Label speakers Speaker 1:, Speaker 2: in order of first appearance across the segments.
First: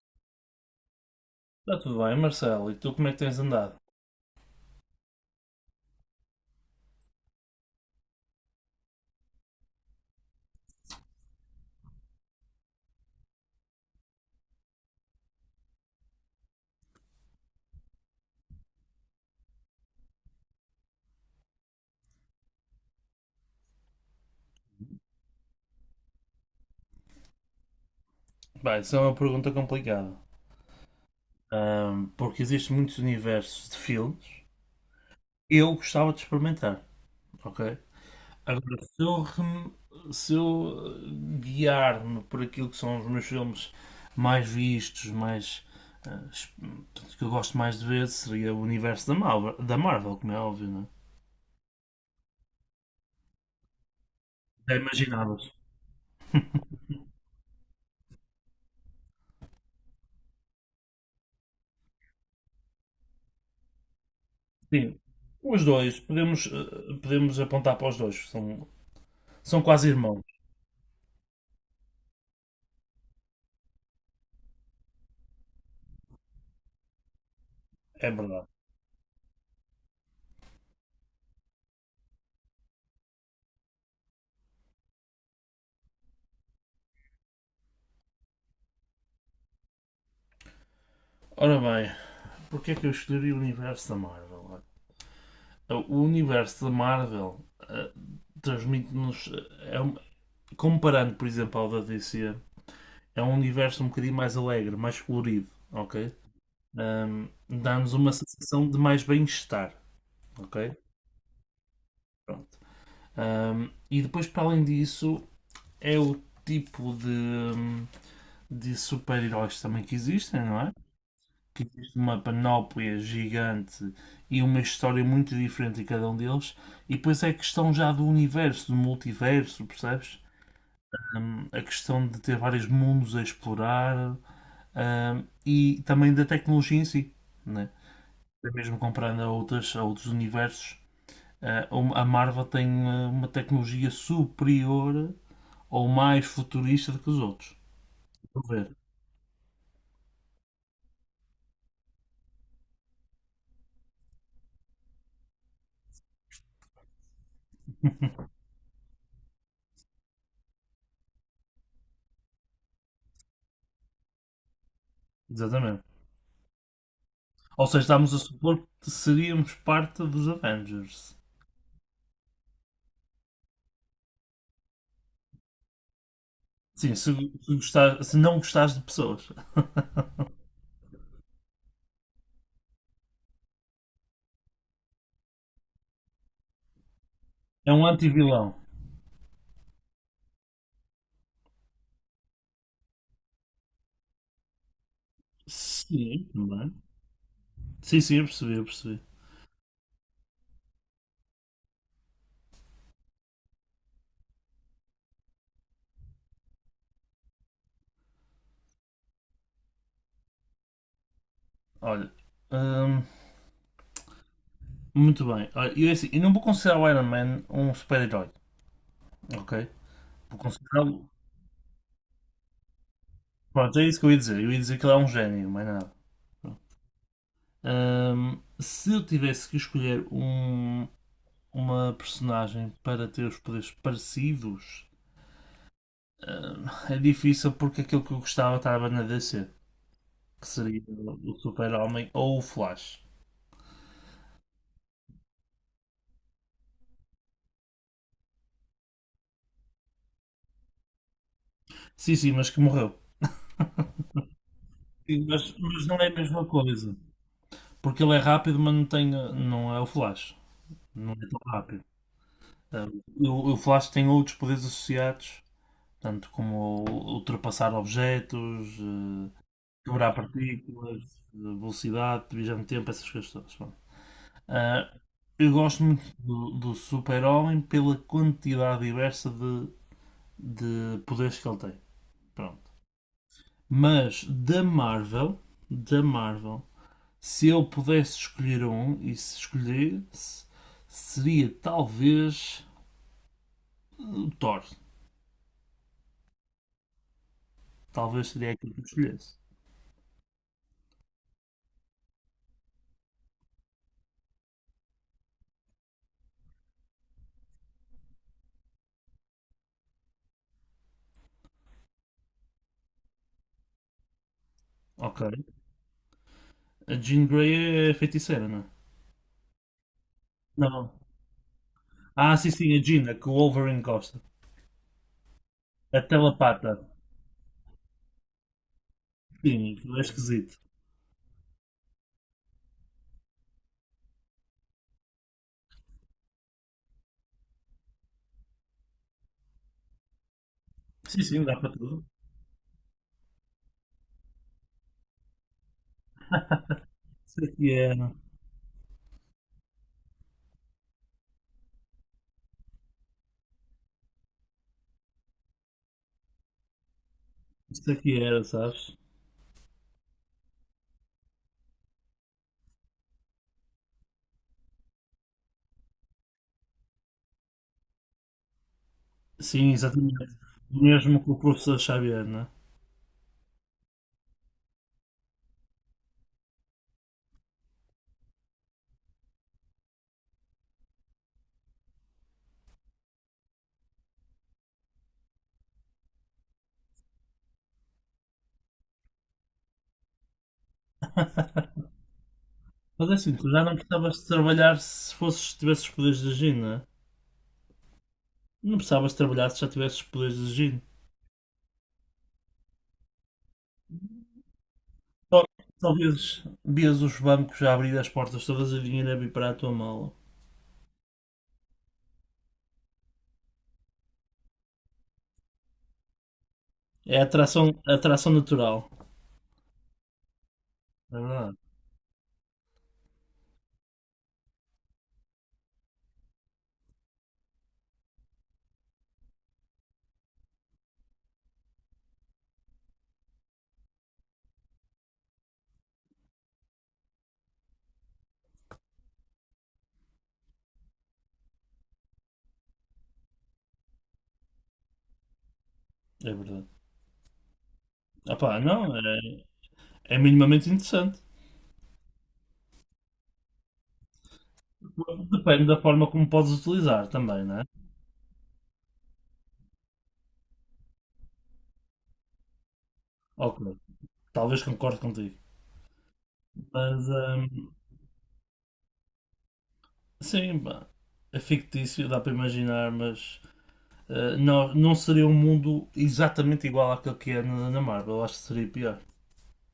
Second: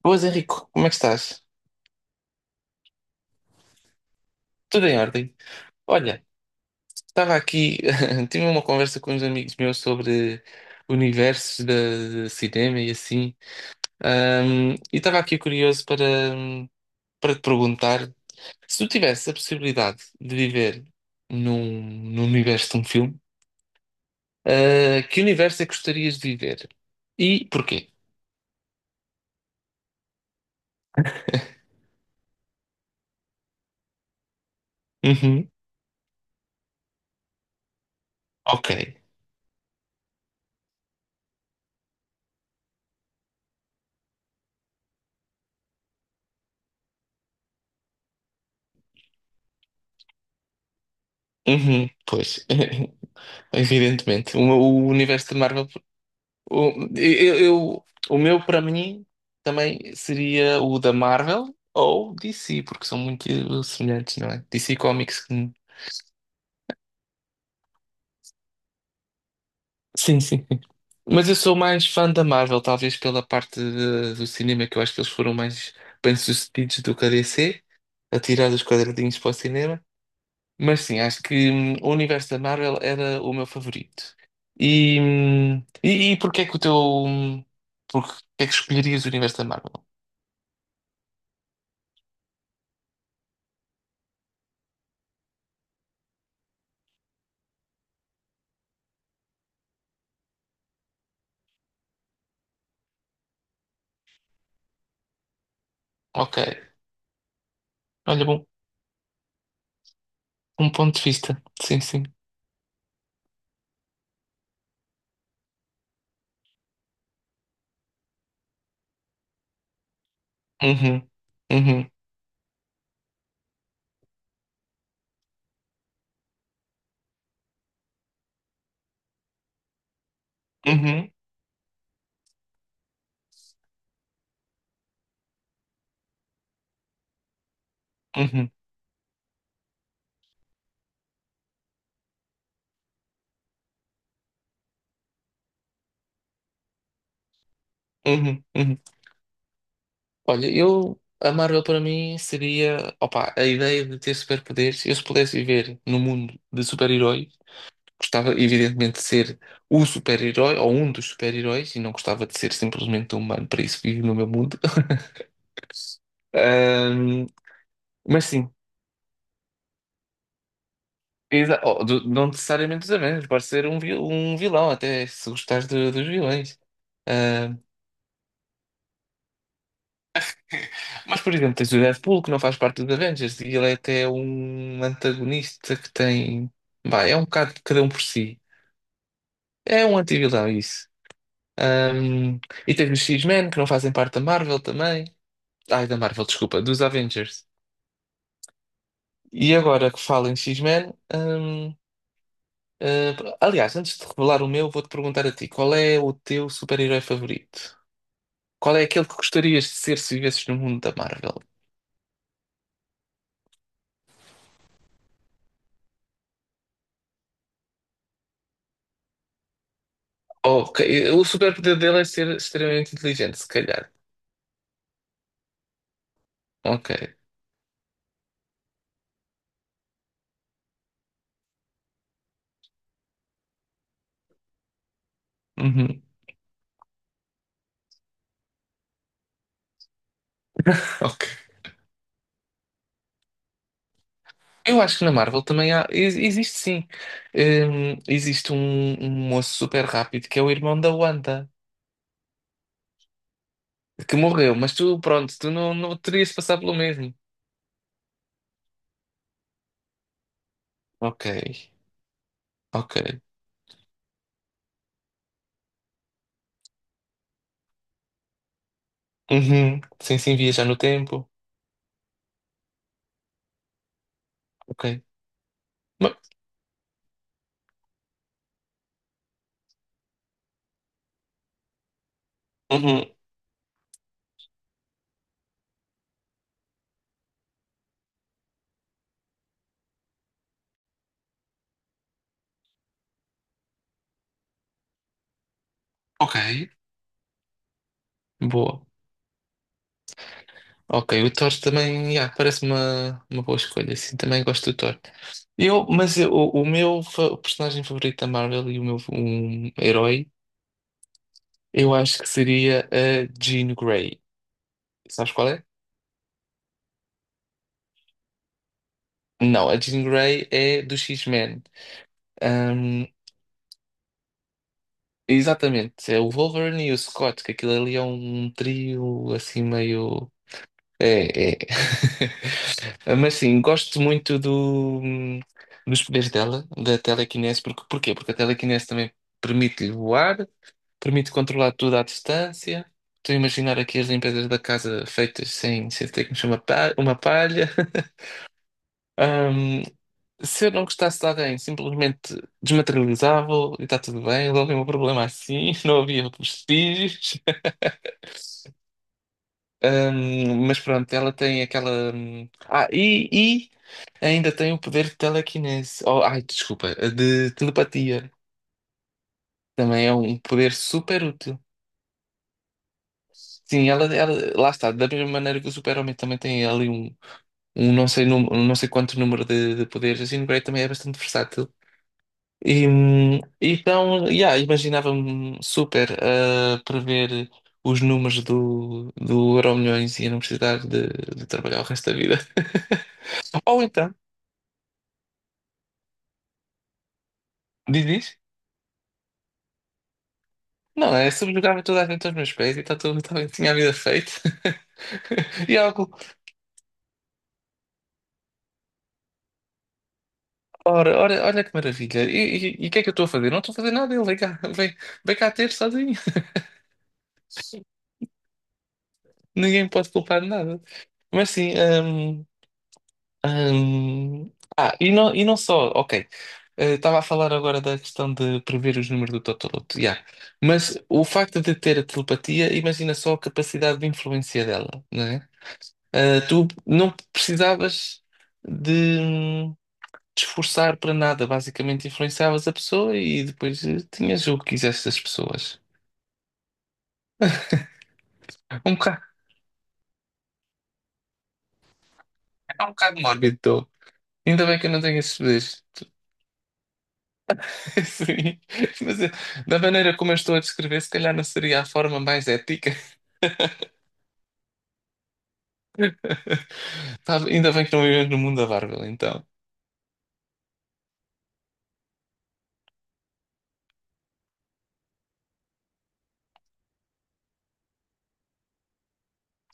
Speaker 1: Boas, Henrico, como é que estás?
Speaker 2: Está tudo bem, Marcelo. E tu como é que tens andado?
Speaker 1: Tudo em ordem? Olha, estava aqui, tive uma conversa com uns amigos meus sobre universos de cinema e assim. E estava aqui curioso para, para te perguntar se tu tivesse a possibilidade de viver num, num universo de um filme. Que universo é que gostarias de viver? E porquê?
Speaker 2: Bem, isso é uma pergunta complicada. Porque existem muitos universos de filmes.
Speaker 1: Uhum,
Speaker 2: Eu gostava de experimentar, ok?
Speaker 1: ok.
Speaker 2: Agora, se eu guiar-me por aquilo que são os meus filmes mais vistos, eh, es- portanto, que eu gosto mais de ver, seria o universo da Marvel como é óbvio, não é?
Speaker 1: Uhum, pois, evidentemente. O,
Speaker 2: Já
Speaker 1: o universo de
Speaker 2: imaginavas?
Speaker 1: Marvel. O, eu, eu- o meu, para mim, também seria o da Marvel ou DC, porque são muito semelhantes, não é? DC
Speaker 2: Sim,
Speaker 1: Comics.
Speaker 2: os dois. Podemos, podemos apontar para os dois. São quase
Speaker 1: Sim,
Speaker 2: irmãos,
Speaker 1: sim. Mas eu sou mais fã da Marvel, talvez pela parte do cinema, que eu acho que eles foram mais bem-sucedidos do que a DC,
Speaker 2: é
Speaker 1: a
Speaker 2: verdade.
Speaker 1: tirar os quadradinhos para o cinema. Mas sim, acho que o universo da Marvel era o meu favorito. E porquê é que o teu. Porque é que escolherias o universo da Marvel?
Speaker 2: Ora bem, porquê é que eu escolhi o universo da Marvel? Então, o universo da Marvel transmite-nos. Comparando, por exemplo, ao da DC, é um universo um bocadinho mais alegre, mais colorido, ok?
Speaker 1: Ok.
Speaker 2: Dá-nos uma
Speaker 1: Olha, bom.
Speaker 2: sensação de mais bem-estar,
Speaker 1: Um
Speaker 2: ok?
Speaker 1: ponto de vista. Sim, sim.
Speaker 2: Pronto. E depois, para além disso, é o tipo de, de super-heróis também que existem, não é?
Speaker 1: Uhum.
Speaker 2: Que
Speaker 1: Uhum.
Speaker 2: existe uma panóplia gigante e uma história muito diferente em cada um deles, e depois é a questão já do universo, do multiverso, percebes?
Speaker 1: Uhum.
Speaker 2: A questão de ter vários mundos a explorar, e também da tecnologia em si, né? Até
Speaker 1: Uhum.
Speaker 2: mesmo comparando a outros universos, ah, a Marvel tem uma tecnologia superior ou mais futurista do que os outros.
Speaker 1: Uhum.
Speaker 2: Vou ver,
Speaker 1: Uhum. Olha, eu. A Marvel para mim seria. Opa, a ideia de ter superpoderes. Eu, se pudesse viver num mundo de super-heróis, gostava, evidentemente, de ser o super-herói ou um dos super-heróis e não gostava de ser simplesmente um humano. Para isso, vivo no meu mundo.
Speaker 2: exatamente.
Speaker 1: Ahm,
Speaker 2: Ou seja, estamos a
Speaker 1: mas sim,
Speaker 2: supor que seríamos parte dos Avengers.
Speaker 1: não necessariamente dos Avengers, pode ser um, um vilão, até se gostares dos vilões.
Speaker 2: Sim, se se não gostares de pessoas.
Speaker 1: Mas, por exemplo, tens o Deadpool que não faz parte dos Avengers e ele é até um antagonista que tem. Bah, é um bocado de
Speaker 2: É
Speaker 1: cada
Speaker 2: um
Speaker 1: um por si.
Speaker 2: anti-vilão.
Speaker 1: É um anti-vilão, isso. Ahm, e tens os X-Men que não fazem parte da Marvel também. Ai, da
Speaker 2: Sim,
Speaker 1: Marvel, desculpa,
Speaker 2: também.
Speaker 1: dos Avengers.
Speaker 2: Sim, sim, eu percebi.
Speaker 1: E agora que falo em X-Men. Aliás, antes de revelar o meu, vou-te perguntar a ti: qual é o teu super-herói favorito? Qual é aquele que gostarias de ser se vivesses no mundo da Marvel?
Speaker 2: Olha, hum, muito bem. Olha, eu, é assim, eu não vou considerar o Iron Man um super-herói, ok? Vou
Speaker 1: Ok,
Speaker 2: considerá-lo.
Speaker 1: o superpoder dele é ser extremamente inteligente, se
Speaker 2: Pronto, é
Speaker 1: calhar.
Speaker 2: isso que eu ia dizer. Eu ia dizer que ele é um gênio, mais nada. Pronto.
Speaker 1: Ok.
Speaker 2: Se eu tivesse que escolher um, uma personagem para ter os poderes parecidos,
Speaker 1: Uhum,
Speaker 2: é difícil porque aquilo que eu gostava estava na DC. Que seria o
Speaker 1: ok.
Speaker 2: Super-Homem, ou o Flash.
Speaker 1: Eu acho que na Marvel também há. Existe sim. Existe um, um moço super rápido que é o irmão da Wanda,
Speaker 2: Sim, sim, mas que morreu.
Speaker 1: que morreu, mas tu,
Speaker 2: Sim,
Speaker 1: pronto, tu não,
Speaker 2: mas não
Speaker 1: não
Speaker 2: é a
Speaker 1: terias de
Speaker 2: mesma
Speaker 1: passar pelo
Speaker 2: coisa.
Speaker 1: mesmo.
Speaker 2: Porque ele é rápido, mas não é o Flash. Não
Speaker 1: Ok,
Speaker 2: é tão rápido.
Speaker 1: ok.
Speaker 2: O Flash tem outros poderes associados, tanto como ultrapassar objetos,
Speaker 1: Uhum.
Speaker 2: quebrar
Speaker 1: Sim, sim, viajar no
Speaker 2: partículas,
Speaker 1: tempo.
Speaker 2: velocidade, divisão de tempo, essas coisas todas. Bom,
Speaker 1: Ok.
Speaker 2: uh, eu gosto muito
Speaker 1: Ma-
Speaker 2: do Super-Homem pela quantidade diversa de poderes que ele tem. Pronto.
Speaker 1: Uhum.
Speaker 2: Mas da Marvel, Da Marvel, se eu pudesse escolher um e se escolhesse, seria talvez o Thor.
Speaker 1: Ok.
Speaker 2: Talvez seria aquele que eu
Speaker 1: Boa.
Speaker 2: escolhesse.
Speaker 1: Ok, o Thor também, yeah, parece uma boa escolha, sim, também gosto do Thor. Eu, mas eu- o meu personagem favorito da Marvel e o meu herói. Eu acho que seria a Jean Grey.
Speaker 2: Ok.
Speaker 1: Sabes qual é?
Speaker 2: A Jean Grey é feiticeira, não é?
Speaker 1: Não, a Jean Grey é
Speaker 2: Não.
Speaker 1: do X-Men.
Speaker 2: Ah, sim, sim, a
Speaker 1: Ahm,
Speaker 2: Jean, a que o Wolverine gosta. A
Speaker 1: Exatamente, é o
Speaker 2: telepata.
Speaker 1: Wolverine e o Scott, que aquilo ali é um trio assim
Speaker 2: Sim, aquilo é
Speaker 1: meio.
Speaker 2: esquisito.
Speaker 1: É, é. Mas sim, gosto muito dos poderes dela, da telequinese. Porque, porquê? Porque a telequinese também permite-lhe voar,
Speaker 2: Sim,
Speaker 1: permite
Speaker 2: sim, dá para
Speaker 1: controlar tudo à
Speaker 2: tudo.
Speaker 1: distância. Estou a imaginar aqui as limpezas da casa feitas sem ter que mexer uma uma
Speaker 2: Isso aqui
Speaker 1: palha.
Speaker 2: era.
Speaker 1: Se eu não gostasse de alguém, simplesmente desmaterializava e está tudo bem, resolvi o meu problema assim, não havia vestígios.
Speaker 2: Isso aqui era, sabes?
Speaker 1: Mas pronto, ela tem aquela. E ainda tem o poder de telequinese. Oh, ai, desculpa, de telepatia.
Speaker 2: Sim,
Speaker 1: Também é
Speaker 2: exatamente.
Speaker 1: um poder
Speaker 2: O mesmo
Speaker 1: super
Speaker 2: que o
Speaker 1: útil.
Speaker 2: professor Xavier, não é?
Speaker 1: Sim, ela, lá está, da mesma maneira que o Super-Homem também tem ali um, um não sei, um não sei quanto número de poderes, assim, o Grey também é bastante versátil. Yeah, imaginava-me super a prever os números do Euromilhões e a não precisar de trabalhar o resto da vida.
Speaker 2: Mas é assim, tu já não
Speaker 1: Ou então,
Speaker 2: precisavas de trabalhar se fosses, tivesses os poderes de Jin, não é?
Speaker 1: diz isso?
Speaker 2: Não precisavas de trabalhar se já tivesses os poderes de Jin.
Speaker 1: Não, é subjugava toda a gente aos meus pés e tá tudo, tá, tinha a vida feita.
Speaker 2: Só,
Speaker 1: E é
Speaker 2: só
Speaker 1: algo.
Speaker 2: vias, vias os bancos a abrir as portas todas e o dinheiro a vir para a tua mala.
Speaker 1: Ora, ora, olha que maravilha. E o que é que eu estou a fazer? Não estou a fazer nada, ele vem cá, vem, vem cá ter sozinho.
Speaker 2: É atração, atração natural.
Speaker 1: Ninguém me pode culpar de nada.
Speaker 2: É
Speaker 1: Mas
Speaker 2: verdade.
Speaker 1: sim, Hum, e não só, ok. Estava a falar agora da questão de prever os números do Totoloto, yeah. Mas o facto de ter a telepatia, imagina só a capacidade de influência dela, não é? Tu não precisavas de te esforçar para nada, basicamente influenciavas a pessoa e depois tinhas o que quisesse das pessoas.
Speaker 2: É verdade. Ah pá,
Speaker 1: Um
Speaker 2: não, é,
Speaker 1: bocado,
Speaker 2: É minimamente interessante.
Speaker 1: é um bocado mórbido, tô. Ainda bem que eu não tenho esses
Speaker 2: Depende da
Speaker 1: poderes.
Speaker 2: forma como podes utilizar também, não é?
Speaker 1: Sim, mas eh, da maneira como eu estou a descrever, se calhar não seria a forma mais ética.
Speaker 2: Ok, talvez concorde contigo. Mas,
Speaker 1: Tá, ainda bem que não vivemos no mundo da Marvel, então.
Speaker 2: sim, pá, é fictício, dá para imaginar, mas não seria um mundo exatamente igual àquele que é na Marvel, acho que seria pior.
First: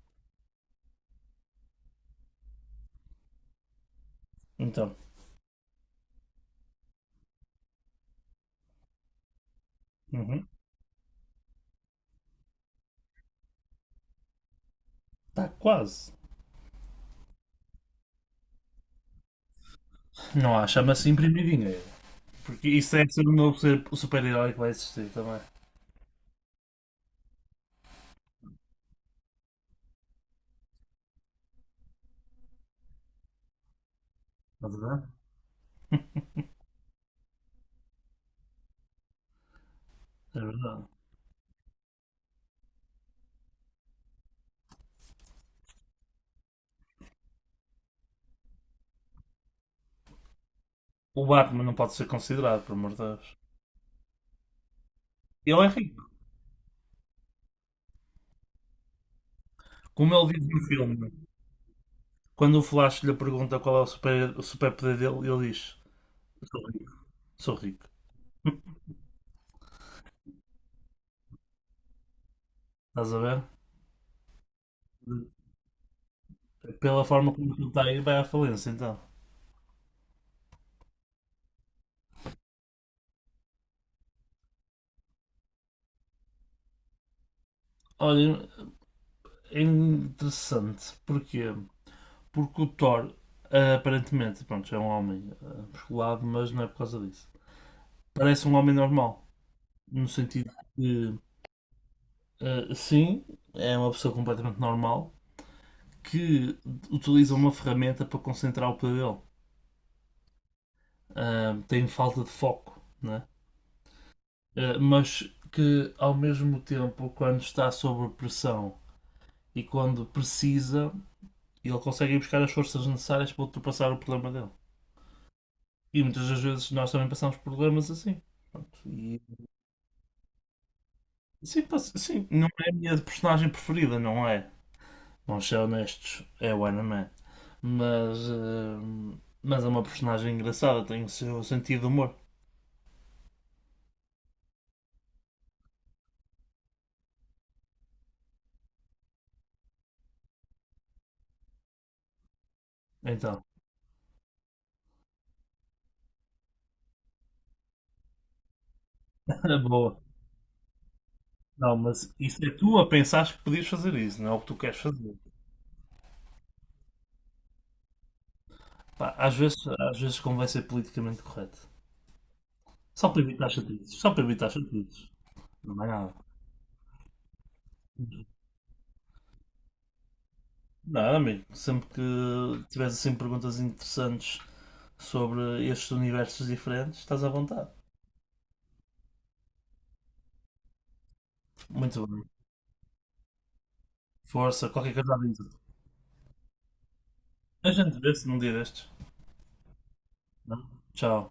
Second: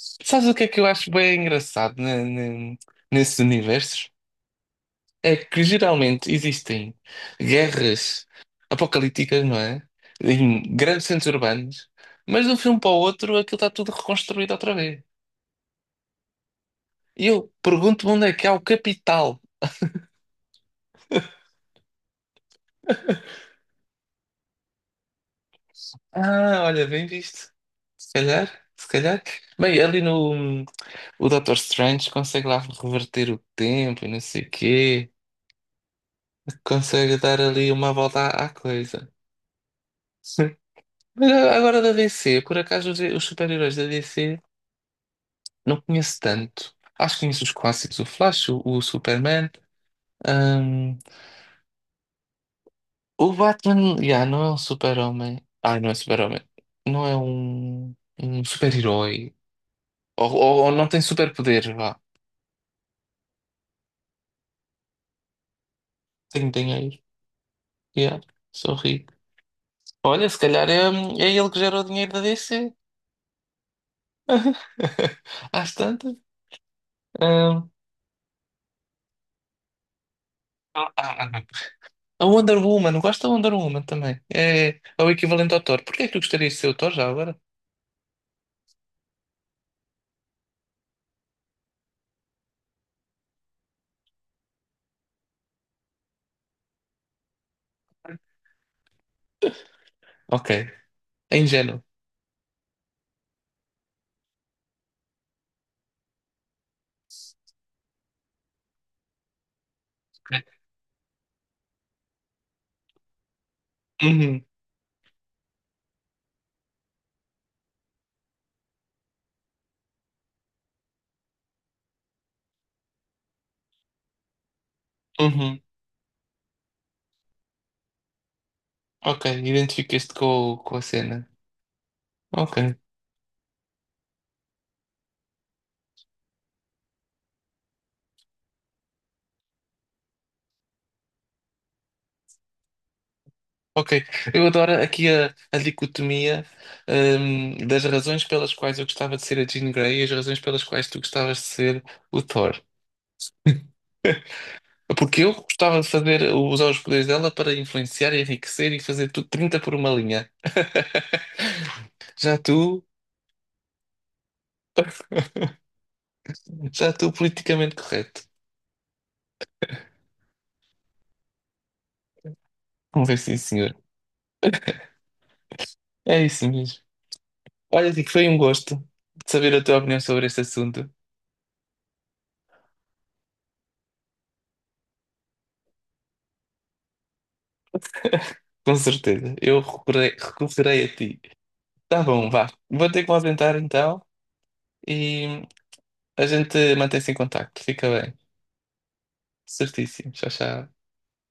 Speaker 1: Sabes o que é que eu acho bem engraçado nesses universos?
Speaker 2: Então,
Speaker 1: É que geralmente existem guerras apocalípticas, não é?
Speaker 2: uhum,
Speaker 1: Em grandes centros urbanos, mas de um filme para o outro aquilo está tudo reconstruído outra vez.
Speaker 2: está quase.
Speaker 1: E eu pergunto-me onde é que há o capital.
Speaker 2: Não há, chama-se imprimir dinheiro. Porque isso é ser o o super-herói que vai existir também.
Speaker 1: Ah, olha, bem visto. Se calhar, se calhar. Bem, ali no. O Dr Strange consegue lá reverter o tempo e não sei o
Speaker 2: É verdade?
Speaker 1: quê. Consegue dar ali uma volta à coisa.
Speaker 2: É
Speaker 1: Sim.
Speaker 2: verdade.
Speaker 1: Mas agora da DC, por acaso os super-heróis da DC não conheço tanto. Acho que conheço os clássicos, o Flash, o Superman. hum,
Speaker 2: O Batman não pode ser considerado, por amor de
Speaker 1: o
Speaker 2: Deus.
Speaker 1: Batman, yeah, não é um super-homem.
Speaker 2: Ele é
Speaker 1: Ah, não é
Speaker 2: rico.
Speaker 1: super-homem. Não é um, um super-herói.
Speaker 2: Como
Speaker 1: Ou,
Speaker 2: ele diz no
Speaker 1: ou- ou não tem
Speaker 2: filme,
Speaker 1: superpoder, vá.
Speaker 2: quando o Flash lhe pergunta qual é o o super-poder dele, ele diz:
Speaker 1: Tem
Speaker 2: Sou
Speaker 1: dinheiro.
Speaker 2: rico. Sou rico.
Speaker 1: Yeah, sou rico. Olha, se calhar é, é ele que gera o dinheiro da DC.
Speaker 2: Estás a ver?
Speaker 1: Às tantas.
Speaker 2: Pela forma como ele
Speaker 1: hum,
Speaker 2: está aí, vai à falência então.
Speaker 1: ah, ah, ah. A Wonder Woman, gosto da Wonder Woman também. É, é o equivalente ao Thor. Porquê é que tu gostarias de ser o Thor já agora?
Speaker 2: Olha, é interessante. Porquê? Porque o Thor, aparentemente, pronto, é um homem musculado, mas não é por causa disso. Parece um homem normal, no sentido
Speaker 1: Ok.
Speaker 2: que,
Speaker 1: É ingênuo.
Speaker 2: ah, sim, é uma pessoa completamente normal que utiliza uma ferramenta para concentrar o poder dele. Ah, tem falta de foco, né?
Speaker 1: Uhum,
Speaker 2: Ah, mas que ao mesmo tempo, quando está sob pressão e quando precisa, ele consegue ir buscar as forças necessárias para ultrapassar o problema dele.
Speaker 1: uhum.
Speaker 2: E muitas das vezes nós também passamos por problemas assim. Pronto, e-
Speaker 1: Ok, identificas-te com a cena.
Speaker 2: Sim, sim, não é a
Speaker 1: Ok.
Speaker 2: minha personagem preferida, não é? Vamos ser honestos, é o Anaman. Mas, mas é uma personagem engraçada, tem o seu sentido de humor.
Speaker 1: Ok, eu adoro aqui a dicotomia, das razões pelas quais eu gostava de ser a Jean Grey e as razões pelas quais tu gostavas de ser o Thor.
Speaker 2: Então,
Speaker 1: Porque eu gostava de fazer, usar os poderes dela para influenciar, enriquecer e fazer tudo 30 por uma
Speaker 2: boa.
Speaker 1: linha.
Speaker 2: Não, mas
Speaker 1: Já
Speaker 2: isso é tu
Speaker 1: tu,
Speaker 2: a pensares que podias fazer isso, não é o que tu queres fazer.
Speaker 1: já tu politicamente correto.
Speaker 2: Pá, às vezes, Às vezes convém ser politicamente correto. Só
Speaker 1: Vamos ver
Speaker 2: para
Speaker 1: sim,
Speaker 2: evitar
Speaker 1: senhor.
Speaker 2: chatices. Só para evitar chatices. Não é nada.
Speaker 1: É isso mesmo. Olha, Dico, foi um gosto de saber a tua opinião sobre este assunto.
Speaker 2: Não, amigo. Sempre que tivesse assim perguntas interessantes sobre estes universos diferentes, estás à vontade.
Speaker 1: Com certeza, eu recorrei, recorrerei a ti. Tá
Speaker 2: Muito bem.
Speaker 1: bom, vá. Vou ter que me ausentar então.
Speaker 2: Força, qualquer coisa a
Speaker 1: E
Speaker 2: dizer.
Speaker 1: a gente mantém-se em contacto,
Speaker 2: A
Speaker 1: fica
Speaker 2: gente
Speaker 1: bem.
Speaker 2: vê-se num dia destes.
Speaker 1: Certíssimo, tchau,
Speaker 2: Não?
Speaker 1: tchau.
Speaker 2: Tchau.